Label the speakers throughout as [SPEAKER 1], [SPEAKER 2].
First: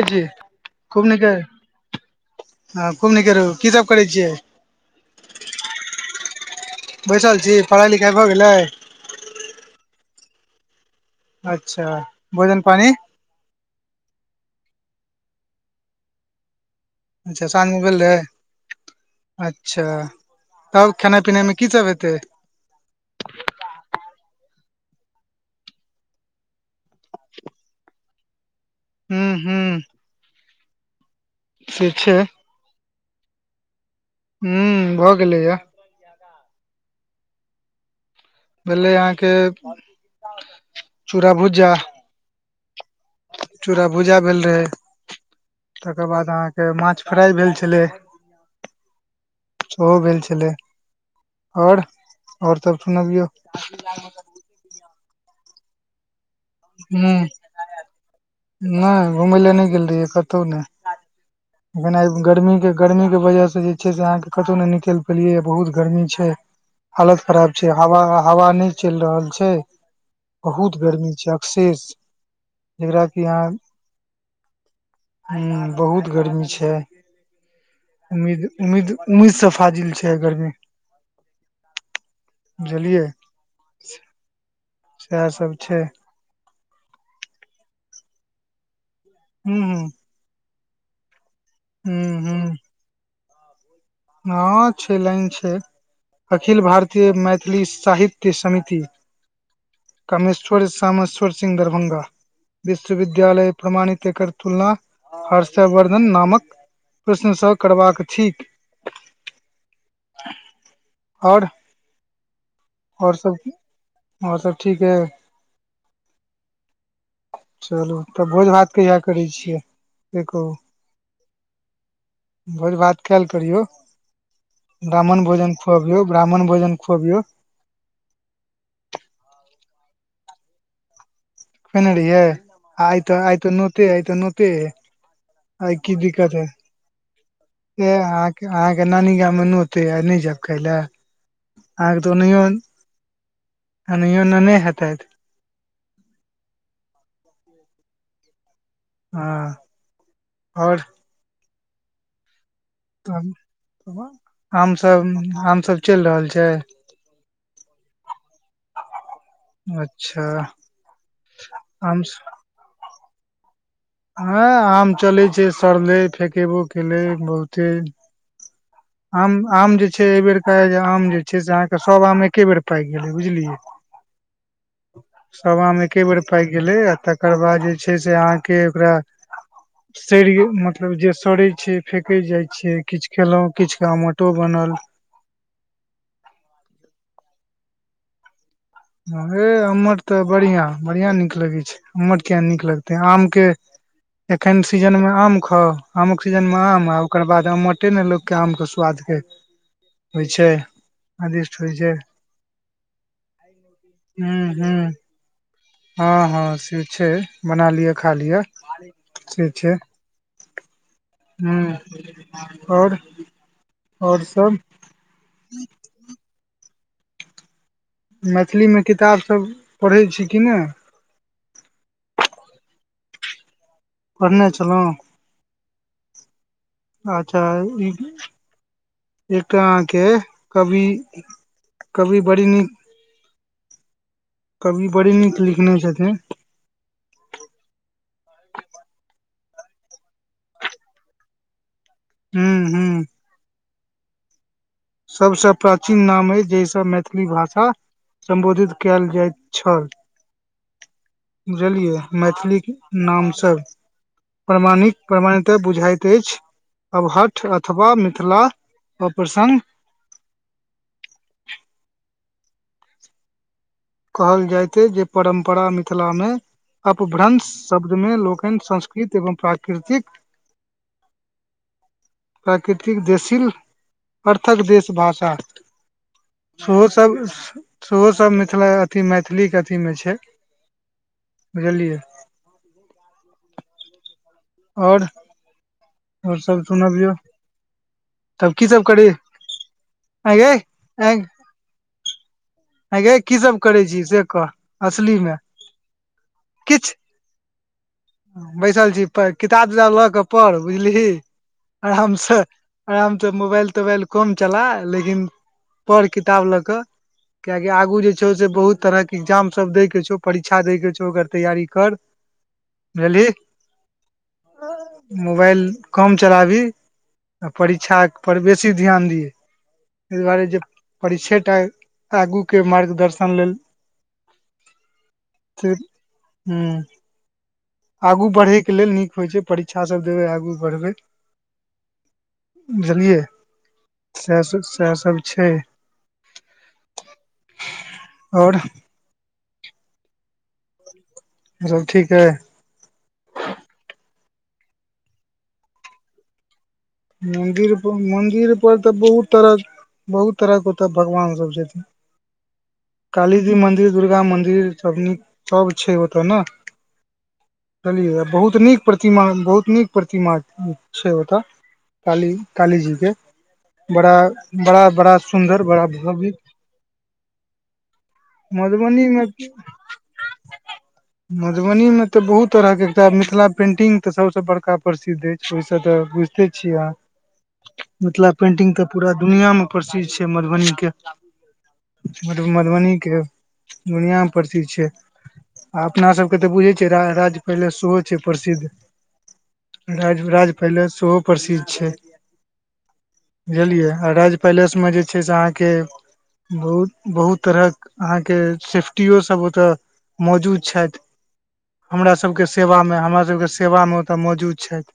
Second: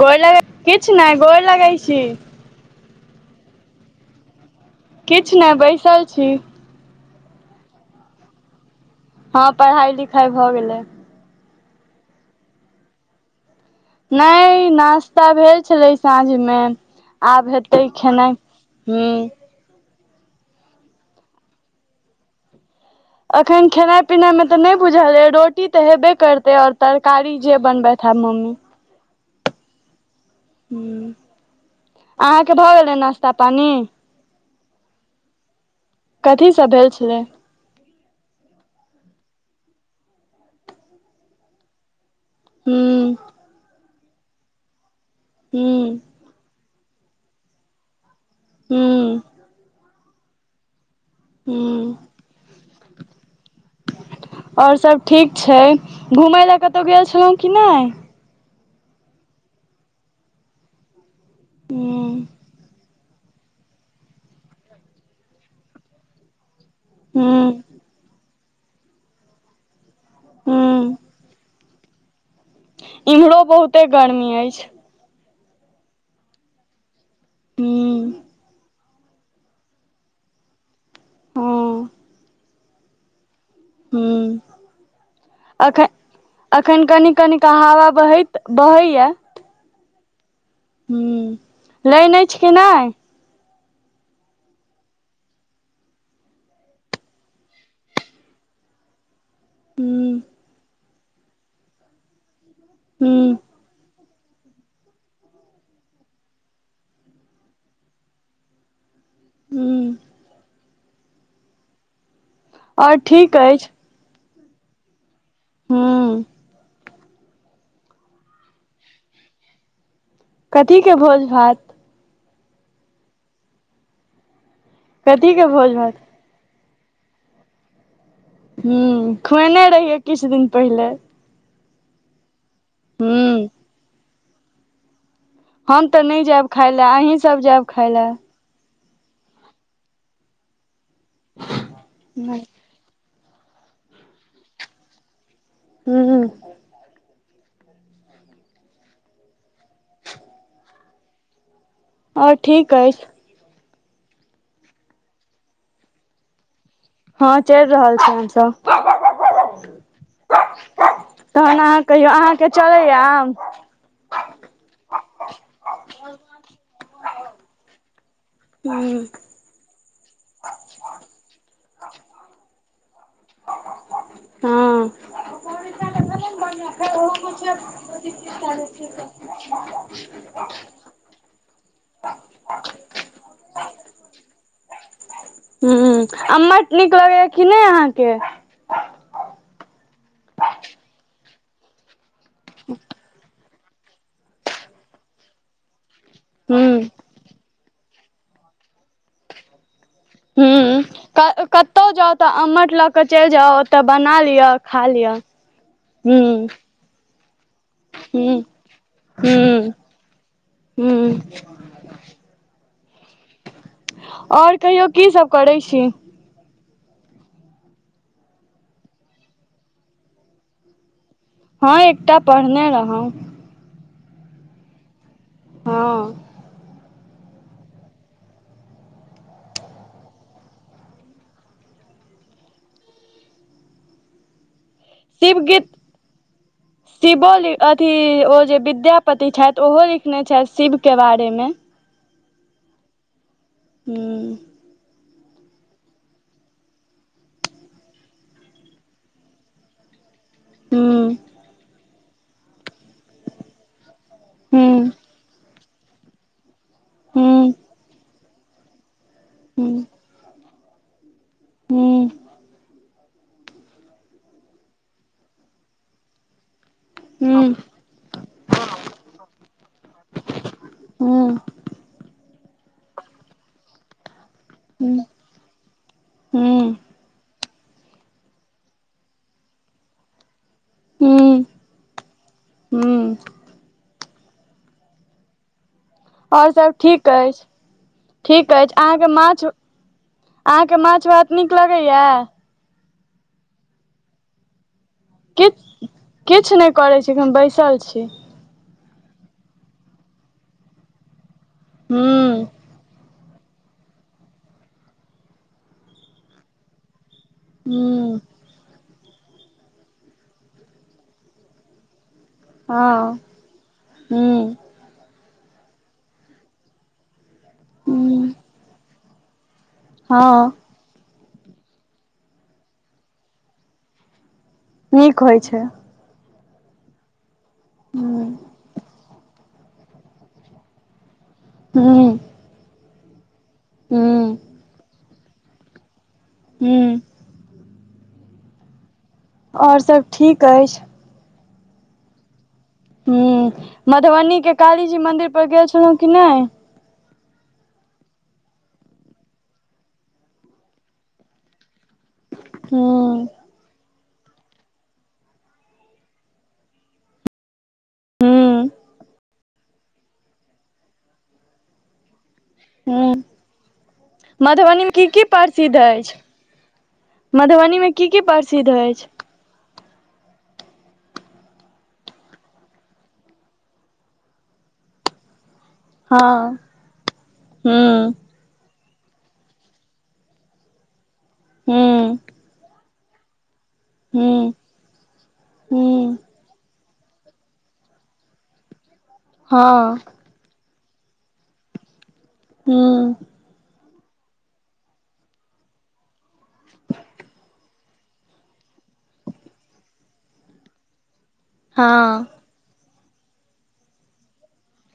[SPEAKER 1] गोर
[SPEAKER 2] जी
[SPEAKER 1] लगै किछ
[SPEAKER 2] खूब
[SPEAKER 1] नहि
[SPEAKER 2] नीक
[SPEAKER 1] गोड़ लगैत छी।
[SPEAKER 2] हँ खुब निके रहू की सब करै छियै?
[SPEAKER 1] किछ नहि बैसल छी।
[SPEAKER 2] बैसल छी पढ़ाइ लिखाइ भऽ गेलै?
[SPEAKER 1] हँ पढ़ाई लिखाई भऽ गेलै।
[SPEAKER 2] अच्छा भोजन पानी?
[SPEAKER 1] नहि नास्ता भेल छलै साँझ मे।
[SPEAKER 2] अच्छा
[SPEAKER 1] आब हेतै
[SPEAKER 2] साँझमे भेल रहै
[SPEAKER 1] खेनाइ हूं।
[SPEAKER 2] अच्छा तब खेनाइ पिनाईमे की सब हेतै?
[SPEAKER 1] अखन खेनाइ पिनाइमे तऽ नहि बुझल य रोटी तऽ हेबे करतै ओर तरकारी जे बनबैत हैब मम्मी।
[SPEAKER 2] हूँ हूँ
[SPEAKER 1] हूँ
[SPEAKER 2] [unintelligible] छैय।
[SPEAKER 1] के भऽ गेलै नास्ता पानी?
[SPEAKER 2] हू भऽ गेलैया।
[SPEAKER 1] कथी सब भेल छलै?
[SPEAKER 2] भेलै अहाँके चूरा भुजा।
[SPEAKER 1] हू
[SPEAKER 2] चूड़ा भुजा भेल रहै
[SPEAKER 1] हूँ
[SPEAKER 2] तकर बाद अहाँके माछ फ्राइ भेल छलै।
[SPEAKER 1] हूँ
[SPEAKER 2] ओहो भेल छलै आओर
[SPEAKER 1] हूँ
[SPEAKER 2] ओर सब सुनबियौ।
[SPEAKER 1] आओर सब ठीक छैय घुमय लए कतहु गेल
[SPEAKER 2] हूँ
[SPEAKER 1] छलहुँ कि नहि?
[SPEAKER 2] नहि घुमय लए नहि गेल रहियै कतहु नहि।
[SPEAKER 1] [inaudible]
[SPEAKER 2] भेनाइ गर्मीके गर्मीके वजहसँ जे छैय से अहाँके कतहु नहि निकलि पेलियैए बहुत गर्मी छैय। हालत खराब
[SPEAKER 1] हूँ
[SPEAKER 2] छैय हवा हवा नहि चलि रहल छैय बहुत
[SPEAKER 1] हूँ
[SPEAKER 2] गर्मी छैय। शेष जेकरा कि
[SPEAKER 1] इम्हरो
[SPEAKER 2] अहां
[SPEAKER 1] बहुते गर्मी अछि
[SPEAKER 2] हं बहुत गर्मी छैय।
[SPEAKER 1] हूँ
[SPEAKER 2] उम्मीद उम्मीद उमीद से फाजिल छैय आई गर्मी।
[SPEAKER 1] हँ
[SPEAKER 2] बुझलियै
[SPEAKER 1] हूँ
[SPEAKER 2] सैह सब
[SPEAKER 1] अखन
[SPEAKER 2] छैय।
[SPEAKER 1] अखन कनी कनिक हवा बहैत बहैया।
[SPEAKER 2] हू हू
[SPEAKER 1] हँ लैन
[SPEAKER 2] हूं
[SPEAKER 1] अछि कि
[SPEAKER 2] हूं
[SPEAKER 1] नहि?
[SPEAKER 2] हँ छैय लाइन छैय। अखिल भारतीये मैथिली साहित्य समिति।
[SPEAKER 1] हूँ
[SPEAKER 2] कामेश्वर श्यामेश्वर सिंह दरभङ्ंगा
[SPEAKER 1] हूँ
[SPEAKER 2] विश्वविद्यालय प्रमाणित एकर तुलना हर्षवर्धन नामक प्रश्नसँ करबाक थिक।
[SPEAKER 1] हू
[SPEAKER 2] और
[SPEAKER 1] आओर
[SPEAKER 2] और सब
[SPEAKER 1] ठीक
[SPEAKER 2] कि
[SPEAKER 1] अछि
[SPEAKER 2] और सब ठीक अइ?
[SPEAKER 1] हँ
[SPEAKER 2] चलू तऽ भोज भात कहिया करै छियै? से कहू
[SPEAKER 1] कथी के भोज भात?
[SPEAKER 2] भोज भात कैल करियौ ब्राह्मण
[SPEAKER 1] कथी के
[SPEAKER 2] भोजन
[SPEAKER 1] भोज भात
[SPEAKER 2] खुअबियौ ब्राह्मण भोजन खुअबियौ।
[SPEAKER 1] हूं खुएने रहियै किछु दिन पहिले।
[SPEAKER 2] खुऐने रहियै आइतऽ
[SPEAKER 1] हूँ
[SPEAKER 2] आइतऽ नोउते अय नोउते अय।
[SPEAKER 1] हम तऽ नहि जायब खाय ले अहीं सब जायब। खाय
[SPEAKER 2] के
[SPEAKER 1] लए
[SPEAKER 2] अहांके अहाँके नानी गाम मे नोउत अइ आ नहि जायब खाय लए आहांके तऽ ओनहिओ ओनहिओ नाने हेतैत
[SPEAKER 1] हूं हूं
[SPEAKER 2] [inaudible] [inaudible] [inaudible] हँ
[SPEAKER 1] [inaudible]
[SPEAKER 2] और
[SPEAKER 1] और ठीक अछि
[SPEAKER 2] तब आम सब आम सब चलि रहल छै
[SPEAKER 1] हँ चलि रहल छै आम सब
[SPEAKER 2] अच्छा
[SPEAKER 1] अहाँ
[SPEAKER 2] आम
[SPEAKER 1] कहियौ अहाँके चलैया आम
[SPEAKER 2] हँ आम चले छै सड़ले फकेबो केले बहुते
[SPEAKER 1] हँ
[SPEAKER 2] आम जे छै एहि बेरका जे आम जे छै से अहाँके सभ आम एके बेर पाकि गेलै बुझलियै
[SPEAKER 1] हँ
[SPEAKER 2] सभ आम एके बेर पाकि गेलै आ तकर बाद जे छै से अहाँके ओकरा सरिये मत मतलब जे सड़ै छै फेकैत जाइ छियै किछु खेलहुँं किछु क आमोटो बनल
[SPEAKER 1] हं आम्मट नीक लगैया कि नहि अहाँके
[SPEAKER 2] हँ हे अम्मट तऽ बढ़ियां बढ़ियां नीक लगैत छै अम्मट किया नै नीक लगते आम के एखन सीजन मे आम खाउ आम क्सीजनमे
[SPEAKER 1] हूँ
[SPEAKER 2] आम ओकर बाद आमटे ने लोकके आम के स्वादके
[SPEAKER 1] हूं कतहु
[SPEAKER 2] छै
[SPEAKER 1] जाउ तऽ अम्मठ लऽ के चलि जाउ ओतऽ बना
[SPEAKER 2] हूं
[SPEAKER 1] लिअ
[SPEAKER 2] हूं
[SPEAKER 1] खा लिअ हूँ
[SPEAKER 2] हँ हँ से छै बना लिअ खा
[SPEAKER 1] हूँ
[SPEAKER 2] लिअ से
[SPEAKER 1] हूँ
[SPEAKER 2] छै
[SPEAKER 1] हूँ
[SPEAKER 2] ह ओर
[SPEAKER 1] ओर कहियो कीसभ करै छी
[SPEAKER 2] मैथिलीमे किताब सब पढ़ैत छी कि नहि
[SPEAKER 1] हँ एकटा पढ़ने रहौ
[SPEAKER 2] पढ़ने छलहुँ
[SPEAKER 1] हँ
[SPEAKER 2] अच्छा ई एक आहाँ के कवि कवि बड़ी नीक कवि बड़ी
[SPEAKER 1] शिव
[SPEAKER 2] नीक
[SPEAKER 1] गीत
[SPEAKER 2] लिखने छथिन
[SPEAKER 1] शिवो अथी ओ जे विद्यापति छथि ओहो लिखने छथि शिवके बारेमे
[SPEAKER 2] हू हू
[SPEAKER 1] हूँ
[SPEAKER 2] सभसँ प्राचीन नाम अइ जहिसँ मैथिली भाषा सम्बोधित कयल जाइत छल
[SPEAKER 1] हूँ
[SPEAKER 2] बुझलियै मैथिलीक नामस
[SPEAKER 1] हूँ
[SPEAKER 2] प्रमाणिक प्रमाणित बुझाइत अछि अबहठ
[SPEAKER 1] हूँ
[SPEAKER 2] अथवा मिथिला ब प्रसन्न
[SPEAKER 1] हूँ हूँ
[SPEAKER 2] कहल जाइत जे परम्परा मिथिलामे
[SPEAKER 1] हूँ
[SPEAKER 2] अपभ्रंश शब्दमे लोकनि संस्कृत एवं प्राकृतिक
[SPEAKER 1] हूँ
[SPEAKER 2] प्राकृतिक देशील अर्थक देश
[SPEAKER 1] हूँ
[SPEAKER 2] भाषा
[SPEAKER 1] हूँ
[SPEAKER 2] सेहो सब सेहो सब मिथिला अथी मैथिलीके अथीमे छै
[SPEAKER 1] हूँ
[SPEAKER 2] बुझलियै
[SPEAKER 1] हूँ
[SPEAKER 2] आओर
[SPEAKER 1] आओर सब ठीक अछि। ठीक
[SPEAKER 2] तब की
[SPEAKER 1] अछि
[SPEAKER 2] सब
[SPEAKER 1] अहाँके
[SPEAKER 2] करी
[SPEAKER 1] माछ
[SPEAKER 2] आँ यै
[SPEAKER 1] अहाँके माछ भात नीक लगैया?
[SPEAKER 2] आय गै की सब करै छी से कह? असली मे।
[SPEAKER 1] किछ किछ नहि करै छी हम बैसल छी।
[SPEAKER 2] बैसल छीही किताब जिताब लऽ कऽ पढ़ बुझलीही।
[SPEAKER 1] हूँ
[SPEAKER 2] आरामसे आरामसे मोबाइल तोबाइल कम चला लेकिन पढ़ किताब लकऽ कियाकि आगू जे
[SPEAKER 1] हूँ
[SPEAKER 2] छौ से बहुत तरह के एग्जाम सब दैके छौ परीक्षा दैके छौ ओकर तैयारी कर।
[SPEAKER 1] हँ
[SPEAKER 2] बुझलही
[SPEAKER 1] हूँ
[SPEAKER 2] मोबाइल कम चलाबी आ परीक्षा
[SPEAKER 1] हूँ
[SPEAKER 2] पर बेसी ध्यान दि। तहि दुआरे
[SPEAKER 1] हँ
[SPEAKER 2] जे परीक्षाय टा आगू के मार्गदर्शन लेल
[SPEAKER 1] नीक होइ छैय।
[SPEAKER 2] से हूँ
[SPEAKER 1] हूँ
[SPEAKER 2] आगू बढ़यके लेल नीक होइ छैय परीक्षा सभ देबै आगू बढ़बै।
[SPEAKER 1] हूँ
[SPEAKER 2] बुझलियै
[SPEAKER 1] हूँ
[SPEAKER 2] सैह सब सैह सब छैय।
[SPEAKER 1] हूॅं
[SPEAKER 2] आओर
[SPEAKER 1] आओर सब ठीक अछि।
[SPEAKER 2] सब ठीक अय।
[SPEAKER 1] हूं मधुबनीके कालीजी मन्दिर पर गेल छलहुँ कि नहि?
[SPEAKER 2] मन्दिर पर मन्दिर पर तऽ बहुत तरह बहुत तरह के ओत भगवान सब छथिन।
[SPEAKER 1] हूँ
[SPEAKER 2] काली जी मंन्दिर दुर्गा मंन्दिर सब सब छैय ओत ने। कहलियै बहुत
[SPEAKER 1] हूँ
[SPEAKER 2] नीक प्रतिमा बहुत नीक प्रतिमा छैय ओतऽ काली काली जीके
[SPEAKER 1] हूँ
[SPEAKER 2] बड़ा
[SPEAKER 1] मधुबनी
[SPEAKER 2] बड़ा
[SPEAKER 1] मे
[SPEAKER 2] बड़ा सुन्दर बड़ा भव्य।
[SPEAKER 1] मधुबनीमे की की प्रसिद्ध अछि?
[SPEAKER 2] [unintelligible]
[SPEAKER 1] [inaudible]
[SPEAKER 2] मधुबनी में त बहुत तरहके एकटा मिथिला पेंटिंग तऽ सबसे बड़का प्रसिद्ध अछि। ओहिसँ तऽ बुझिते
[SPEAKER 1] हँ
[SPEAKER 2] छियै अह
[SPEAKER 1] हूँ
[SPEAKER 2] मतलब पेंटिंग तऽ पूरा दुनिया मे प्रसिद्ध छैय मधुबनी के।
[SPEAKER 1] हूॅं
[SPEAKER 2] मधुबनी के दुनिया मे प्रसिद्ध छैय। आ अपना
[SPEAKER 1] हूँ
[SPEAKER 2] सबके तऽ बुझै छियै राज पैलेस सेहो छैय प्रसिद्ध।
[SPEAKER 1] हँ
[SPEAKER 2] राज राज पैलेश सेहो प्रसिद्ध छैय।
[SPEAKER 1] हूँ
[SPEAKER 2] बुझलियै आ राज पैलेसमे जे छैय से अहाँके बहुत बहुत तरहक अहाँके सेफ्टिो सब ओतय मौजूद छैथ। हमरा
[SPEAKER 1] हँ हूँ
[SPEAKER 2] सभके सेवामे हमरा सभके सेवामे ओतय मौजूद छथि।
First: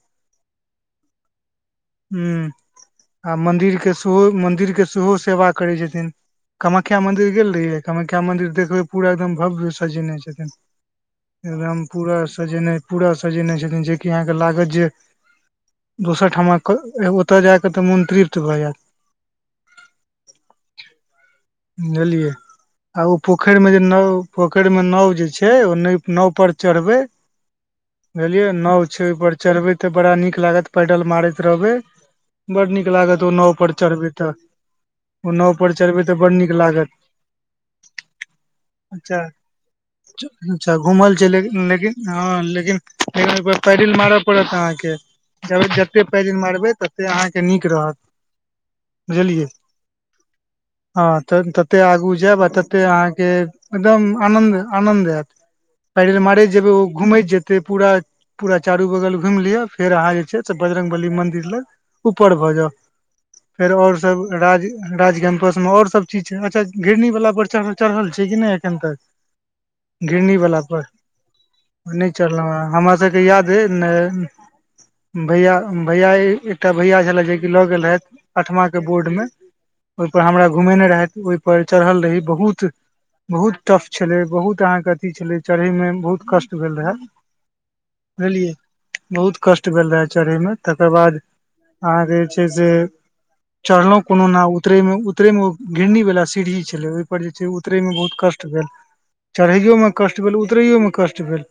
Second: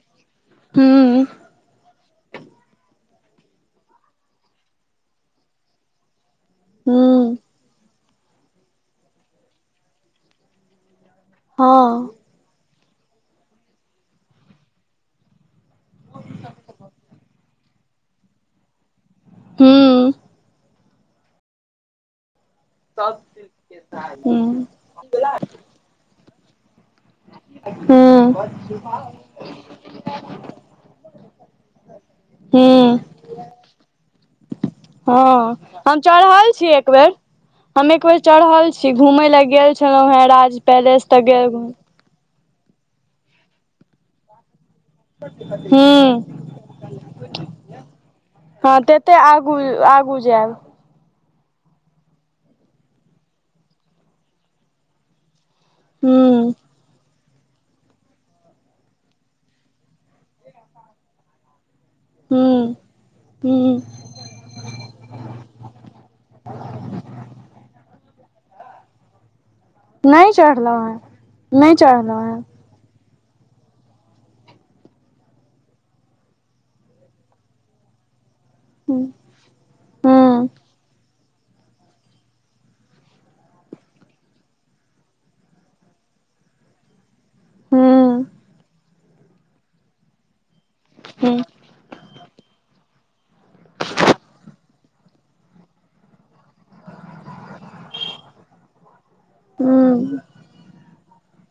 [SPEAKER 1] हूँ
[SPEAKER 2] हूं आ मन्दिर के सेहो मन्दिर के सेहो सेवा करै छथिन। कामख्या मंदिर
[SPEAKER 1] हूँ
[SPEAKER 2] गेल रहियै कामख्या मंदिर देखबै पूरा एकदम भव्य सजेने छथिन। एकदम पूरा सजेनाइ पूरा सजेने छथिन जेकि अहाँके लागत जे दोसर ठामक ओतय जाकऽ तऽ मन तृप्त भऽ जायत।
[SPEAKER 1] हूँ
[SPEAKER 2] बुझलियै आ ओ पोखरी में जे नाव पोखरी मे नाव जे छैय हे ओय नाव पर जे चढ़बै
[SPEAKER 1] हूँ
[SPEAKER 2] बुझलियए नाव छै ओहिपर चढ़बै ते बड़ा नीक लागत पैडल मारैत रहबे बड़ नीक
[SPEAKER 1] हूँ
[SPEAKER 2] लागत ओ नाव पर चढ़बै तऽ ओ नाव
[SPEAKER 1] हँ
[SPEAKER 2] पर
[SPEAKER 1] हम
[SPEAKER 2] चढ़बै तऽ बड
[SPEAKER 1] चढ़ल
[SPEAKER 2] नीक
[SPEAKER 1] छी एक
[SPEAKER 2] लागत
[SPEAKER 1] बेर हम एक बेेर चड़हल छी
[SPEAKER 2] अच्छा
[SPEAKER 1] घूमय लए गेल छलहुं हें राज
[SPEAKER 2] अच्छा
[SPEAKER 1] पैलेस
[SPEAKER 2] घूमल
[SPEAKER 1] तऽ
[SPEAKER 2] छै
[SPEAKER 1] गेल
[SPEAKER 2] लेकिन
[SPEAKER 1] घ
[SPEAKER 2] लेकिन हँ लेकिन लेकिन एक पैडिल मारऽ पड़त अहाँके ज जते पैडिल मारबै तते अहाँके नीक रहत
[SPEAKER 1] हँ तेते
[SPEAKER 2] बुझलियै
[SPEAKER 1] आगू आगू जायब
[SPEAKER 2] हँ तऽ तते आगू जायब आ तते अहाँके एकदम आनन्द आनन्द आयत पैडिल मारैत
[SPEAKER 1] हूँ
[SPEAKER 2] जेबै ओ घूमैत जेते पूरा पूरा चारू बगल घुम लिअ फेर अहाँ जे छै से बजरंगबली मंदिर लग उपर भ
[SPEAKER 1] हूँ हूँ
[SPEAKER 2] जाउ आओर राज राज टेम्पल्स और सब ठीक छै अच्छा घिरनी वला पर चढ़ल चढ़ल छै की नहि एखन तक
[SPEAKER 1] नहि
[SPEAKER 2] घिरनी वला पर
[SPEAKER 1] चढ़लहुँ हेँ
[SPEAKER 2] नहि चढ़लहुं हे हमरा सबके याद ने भैया भैया एकटा भैया छले जे कि लऽ गेल रहथि आठवा के बोर्ड
[SPEAKER 1] हेँ
[SPEAKER 2] मे ओहिपर हमरा
[SPEAKER 1] हूँ
[SPEAKER 2] घुमेने रहा ओहिपर चढ़ल रही बहुत बहुत टफ छलै बहुत अहाँके अथी छलै चढ़य मे बहुत कष्ट भेल रहय
[SPEAKER 1] हूँ
[SPEAKER 2] बुझलियै बहुत कष्ट भेल रहए चढ़ैमे तेकर बाद
[SPEAKER 1] हूँ
[SPEAKER 2] अहाँके जे छै से चढ़लहु कोनो न उतरे मे उतरे मे घिरनी वाला सीढ़ी छलै ओहि पर जे छै उतरै मे बहुत कष्ट भेल चढ़यो में कष्ट
[SPEAKER 1] हूँ
[SPEAKER 2] भेल उतरैओ मे कष्ट भेल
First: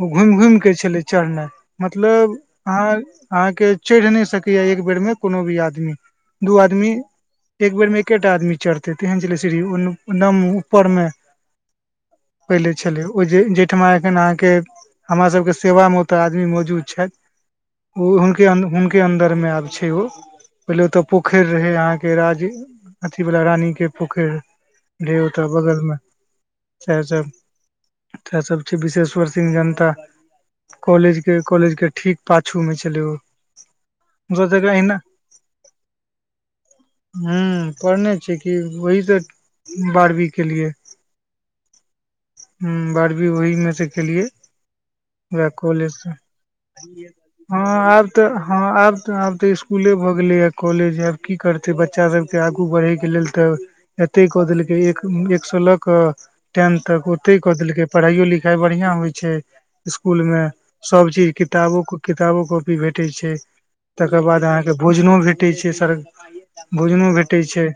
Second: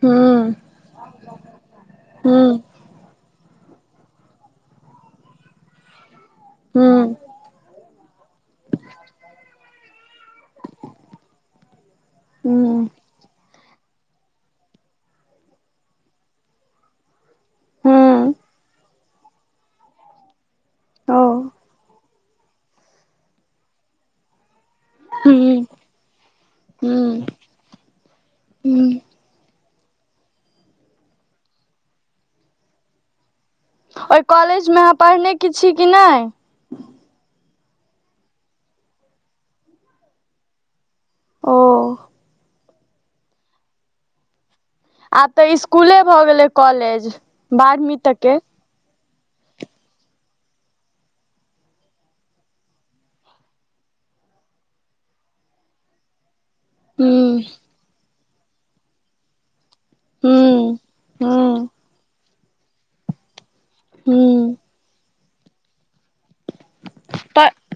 [SPEAKER 2] ओ घुमि
[SPEAKER 1] हूँ
[SPEAKER 2] घुमि के छले चढ़नाइ मतलब
[SPEAKER 1] हूँ
[SPEAKER 2] अहाँ अहाँ के चढ़ि नै सकैया एक बेर में कोनो भी आदमी दू आदमी
[SPEAKER 1] हूँ
[SPEAKER 2] एक बेर में एकटा आदमी चढ़तै तेहन छलै सीड़ी ओन् नम् उपर मे पहिले
[SPEAKER 1] हूँ
[SPEAKER 2] छलै ओ जे तेहमा एखन अहाँके हमरा सबके सेवा मे ओतऽ आदमी मौजूद छैथ ओ
[SPEAKER 1] हूँ
[SPEAKER 2] हुनके हुनके अन्दर में आब छै ओ पहिले ओते
[SPEAKER 1] ओ
[SPEAKER 2] पोखरि रहे अहाँके राज्य वाल रानी के पोखैर रहे ओत
[SPEAKER 1] हूँ
[SPEAKER 2] बगल मे सेह्
[SPEAKER 1] हूँ
[SPEAKER 2] सब त सब छै
[SPEAKER 1] हूँ
[SPEAKER 2] विशेश्वर सिंह जनता कॉलेज के कॉलेज के ठीक पाछू में छलै ओ
[SPEAKER 1] ओहि
[SPEAKER 2] हमसब
[SPEAKER 1] कॉलेज मे आहाँ पढ़ने कि छी कि नहि
[SPEAKER 2] हूं पढ़ने छ कि वही स बारहवीं केलिए
[SPEAKER 1] ओ
[SPEAKER 2] हूं बारबी ओहि मे से केलीये
[SPEAKER 1] आब
[SPEAKER 2] वेह
[SPEAKER 1] तऽ
[SPEAKER 2] कॉलेज
[SPEAKER 1] स्कूले
[SPEAKER 2] सँ
[SPEAKER 1] भऽ गेलै कॉलेज
[SPEAKER 2] हँ
[SPEAKER 1] बारहवीं
[SPEAKER 2] आब तऽ
[SPEAKER 1] तकके
[SPEAKER 2] हँ आब तऽ आब तऽ इसकुले भऽ गेलैए कॉलेज आब की करतै बच्चा सभके आगू बढ़ै के लेल तऽ एते कऽ देलकै एक एक सो लऽ क टेन तक
[SPEAKER 1] हूँ
[SPEAKER 2] ओ ल पढ़ाइयो लिखाई बढ़िया होइ छै स्कुल मे
[SPEAKER 1] हूँ
[SPEAKER 2] सब चीज
[SPEAKER 1] हूँ
[SPEAKER 2] किताबो किताबो कॉपी भेटै छै तकर बाद
[SPEAKER 1] हूँ
[SPEAKER 2] अहाँके भोजनो भेटै छै सर भोजनो भेटै
[SPEAKER 1] तऽ
[SPEAKER 2] छै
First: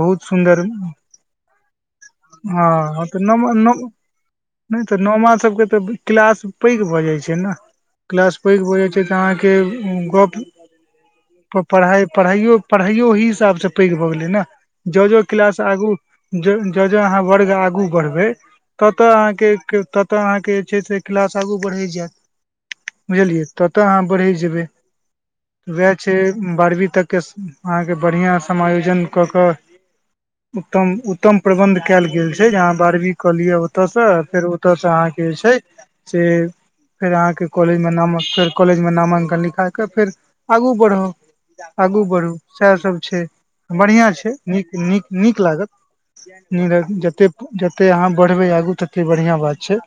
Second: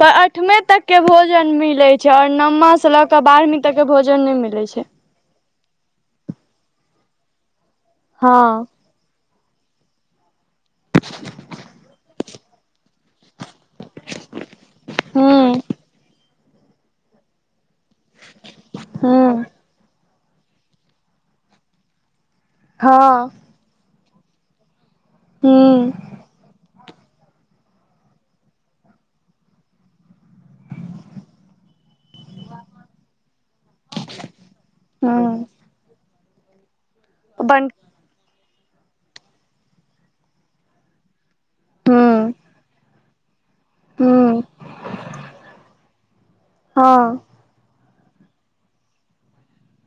[SPEAKER 1] तऽ अठमे
[SPEAKER 2] सुन्दर
[SPEAKER 1] तक के भोजन मिलै छै ओर नौमा से लऽ
[SPEAKER 2] हँ तऽ
[SPEAKER 1] क
[SPEAKER 2] नम
[SPEAKER 1] बारहवीं एते
[SPEAKER 2] नम
[SPEAKER 1] के भोजन नहि मिले छै
[SPEAKER 2] तऽ नौमा सब के ते क्लास पैक भऽ जाय छै ने क्लास
[SPEAKER 1] हँ
[SPEAKER 2] पैक भ जाय छै अहा के गप प पढा पढ़ायो पढायो वहि इस् ब से पैघ भए गेले ने जजो
[SPEAKER 1] हूँ
[SPEAKER 2] क्लास आगू जजो अहाँ वर्ग आगू बढ़बै ततऽ
[SPEAKER 1] हूँ
[SPEAKER 2] अहाँके ततऽ अहाँके जे छै से क्लास आगू बढ़ै जायत
[SPEAKER 1] हँ
[SPEAKER 2] बुझलियै ततऽ अहाँ बढ़ै जेबै
[SPEAKER 1] हूँ
[SPEAKER 2] वएह छै बारहवीं तक के अहाँके बढ़िआँ समायोजन कऽ कऽ उत्तम उत्तम प्रबन्ध कयल गेल छै जे आहाँ बारहवीं कऽलिय ओतयसँ फेर ओतयसँ अहाँके जे
[SPEAKER 1] हूँ
[SPEAKER 2] छै से फेर अहाँके
[SPEAKER 1] बन
[SPEAKER 2] कॉलेजमे नामेर कॉलेजमे नामाङ्कन लिखा कऽ फेर आगू बढ़ब
[SPEAKER 1] हूँ
[SPEAKER 2] आगू बढ़ू सैह सब छैय। बढ़ियां छैय
[SPEAKER 1] हूँ
[SPEAKER 2] निक नीक नीक लागत
[SPEAKER 1] हँ
[SPEAKER 2] जते जते ते अहाँ बढ़बै आगू तते बढ़िआँ बात छैय।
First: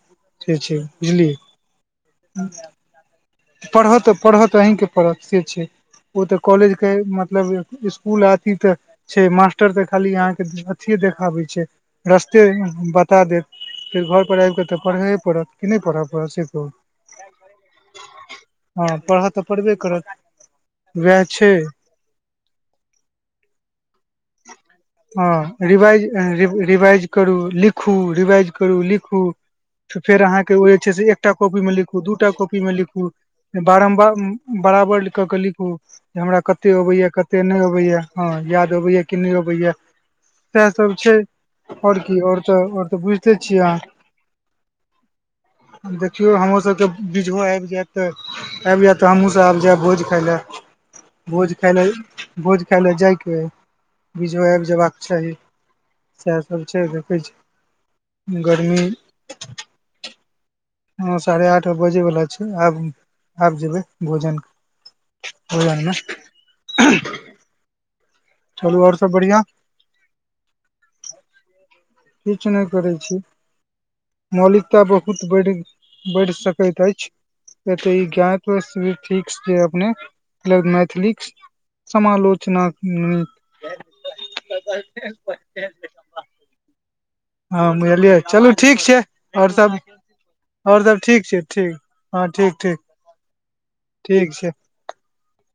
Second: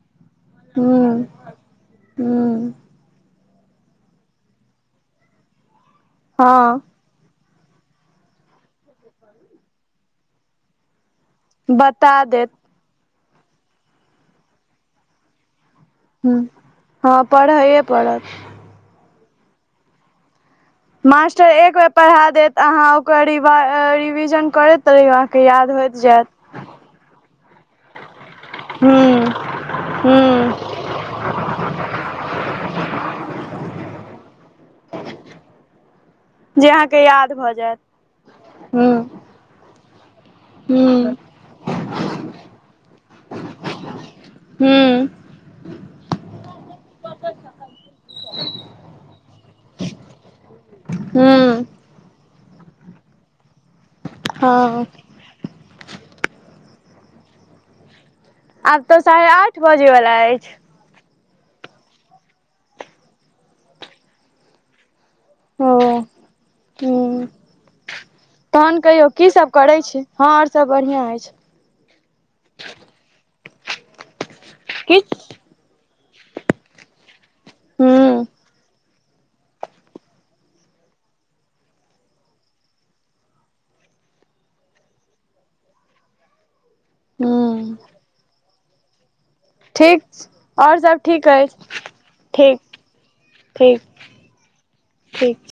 [SPEAKER 2] से छैय
[SPEAKER 1] हूँ
[SPEAKER 2] बुझलियै।
[SPEAKER 1] हूँ
[SPEAKER 2] पढ़ऽ तऽ पढ़ऽ तऽ अहींँके पढरत से छैय ओ तऽ
[SPEAKER 1] हँ
[SPEAKER 2] कॉलेजके मतलब स्कूल अथी ते छैय मास्टर त खाली अहाँ के अथिये देखाबे छैय।
[SPEAKER 1] बता
[SPEAKER 2] रस्ते
[SPEAKER 1] देत
[SPEAKER 2] बता देत फेर घर पर आयब कऽ तऽ पढ़े पड़त कि नहि पढ़ब?
[SPEAKER 1] ह हँ पढ़ैए परत।
[SPEAKER 2] हँ पढ़ तऽ पढरबे करत। वएह
[SPEAKER 1] मास्टर
[SPEAKER 2] छै
[SPEAKER 1] एक बेर पढ़ा देत अहाँ ओकर रिवा रिविजन करैत रहियौ अहाँके याद होइत जायत।
[SPEAKER 2] रीव रीवाइज करू लिखु रीवाइज करू लिखू
[SPEAKER 1] हूँ
[SPEAKER 2] त फेर अहाँ के के
[SPEAKER 1] हूँ
[SPEAKER 2] उहे चीज एकटा कॉपी मे लिखू दूटा कॉपी में लिखू। बारम्बार बराबर क क लिखू। हमरा
[SPEAKER 1] जे
[SPEAKER 2] कते
[SPEAKER 1] अहाँके
[SPEAKER 2] अबैया
[SPEAKER 1] याद
[SPEAKER 2] कते
[SPEAKER 1] भऽ
[SPEAKER 2] नहि
[SPEAKER 1] जायत
[SPEAKER 2] अबैया हँ याद
[SPEAKER 1] हूँ
[SPEAKER 2] अबैया कि नहि अबैया। सैह सब
[SPEAKER 1] हूँ
[SPEAKER 2] छैय ओर की ओर और त बूझते छियै
[SPEAKER 1] हूँ
[SPEAKER 2] अहा देखयौ हम सब के बीच मे आइब जाइत ते आइब जाइत ते हमहुँ सब आइब जेब भोज खई ले।
[SPEAKER 1] हूँ
[SPEAKER 2] खाय लए भोज खाय लए जाइके हइ बीझो आबि
[SPEAKER 1] हँ
[SPEAKER 2] जयबाक चाही। सैह सब छैय देखै छी।
[SPEAKER 1] आब
[SPEAKER 2] गर्मी
[SPEAKER 1] तऽ साढ़े आठ बजे वला अछि।
[SPEAKER 2] हँ साढ़े आठ बजे बला छैय आब आब जेबै भोजन
[SPEAKER 1] ओ
[SPEAKER 2] हूं
[SPEAKER 1] हूँ तहन कहियौ की
[SPEAKER 2] बढ़िआँ
[SPEAKER 1] सब करै छी हँ ओर सब बढ़िआं अछि।
[SPEAKER 2] किछ नहि करैत छी मौलिकता बहुत
[SPEAKER 1] किछ
[SPEAKER 2] बड़ गेल‌ बढ़ सकैतै अछि त ई
[SPEAKER 1] हूँ
[SPEAKER 2] ज्ञात व [unintelligible] [unintelligible] मैथिली [unintelligible] समालोचना [unintelligible] हँ
[SPEAKER 1] हूँ
[SPEAKER 2] बुझलियै चलू ठीक छैय। और सब
[SPEAKER 1] ठीक
[SPEAKER 2] और सब ठीक छैय ठीक हँ ठीक ठीक।
[SPEAKER 1] ठीक
[SPEAKER 2] ठीक छैय।
[SPEAKER 1] ठीक छैय।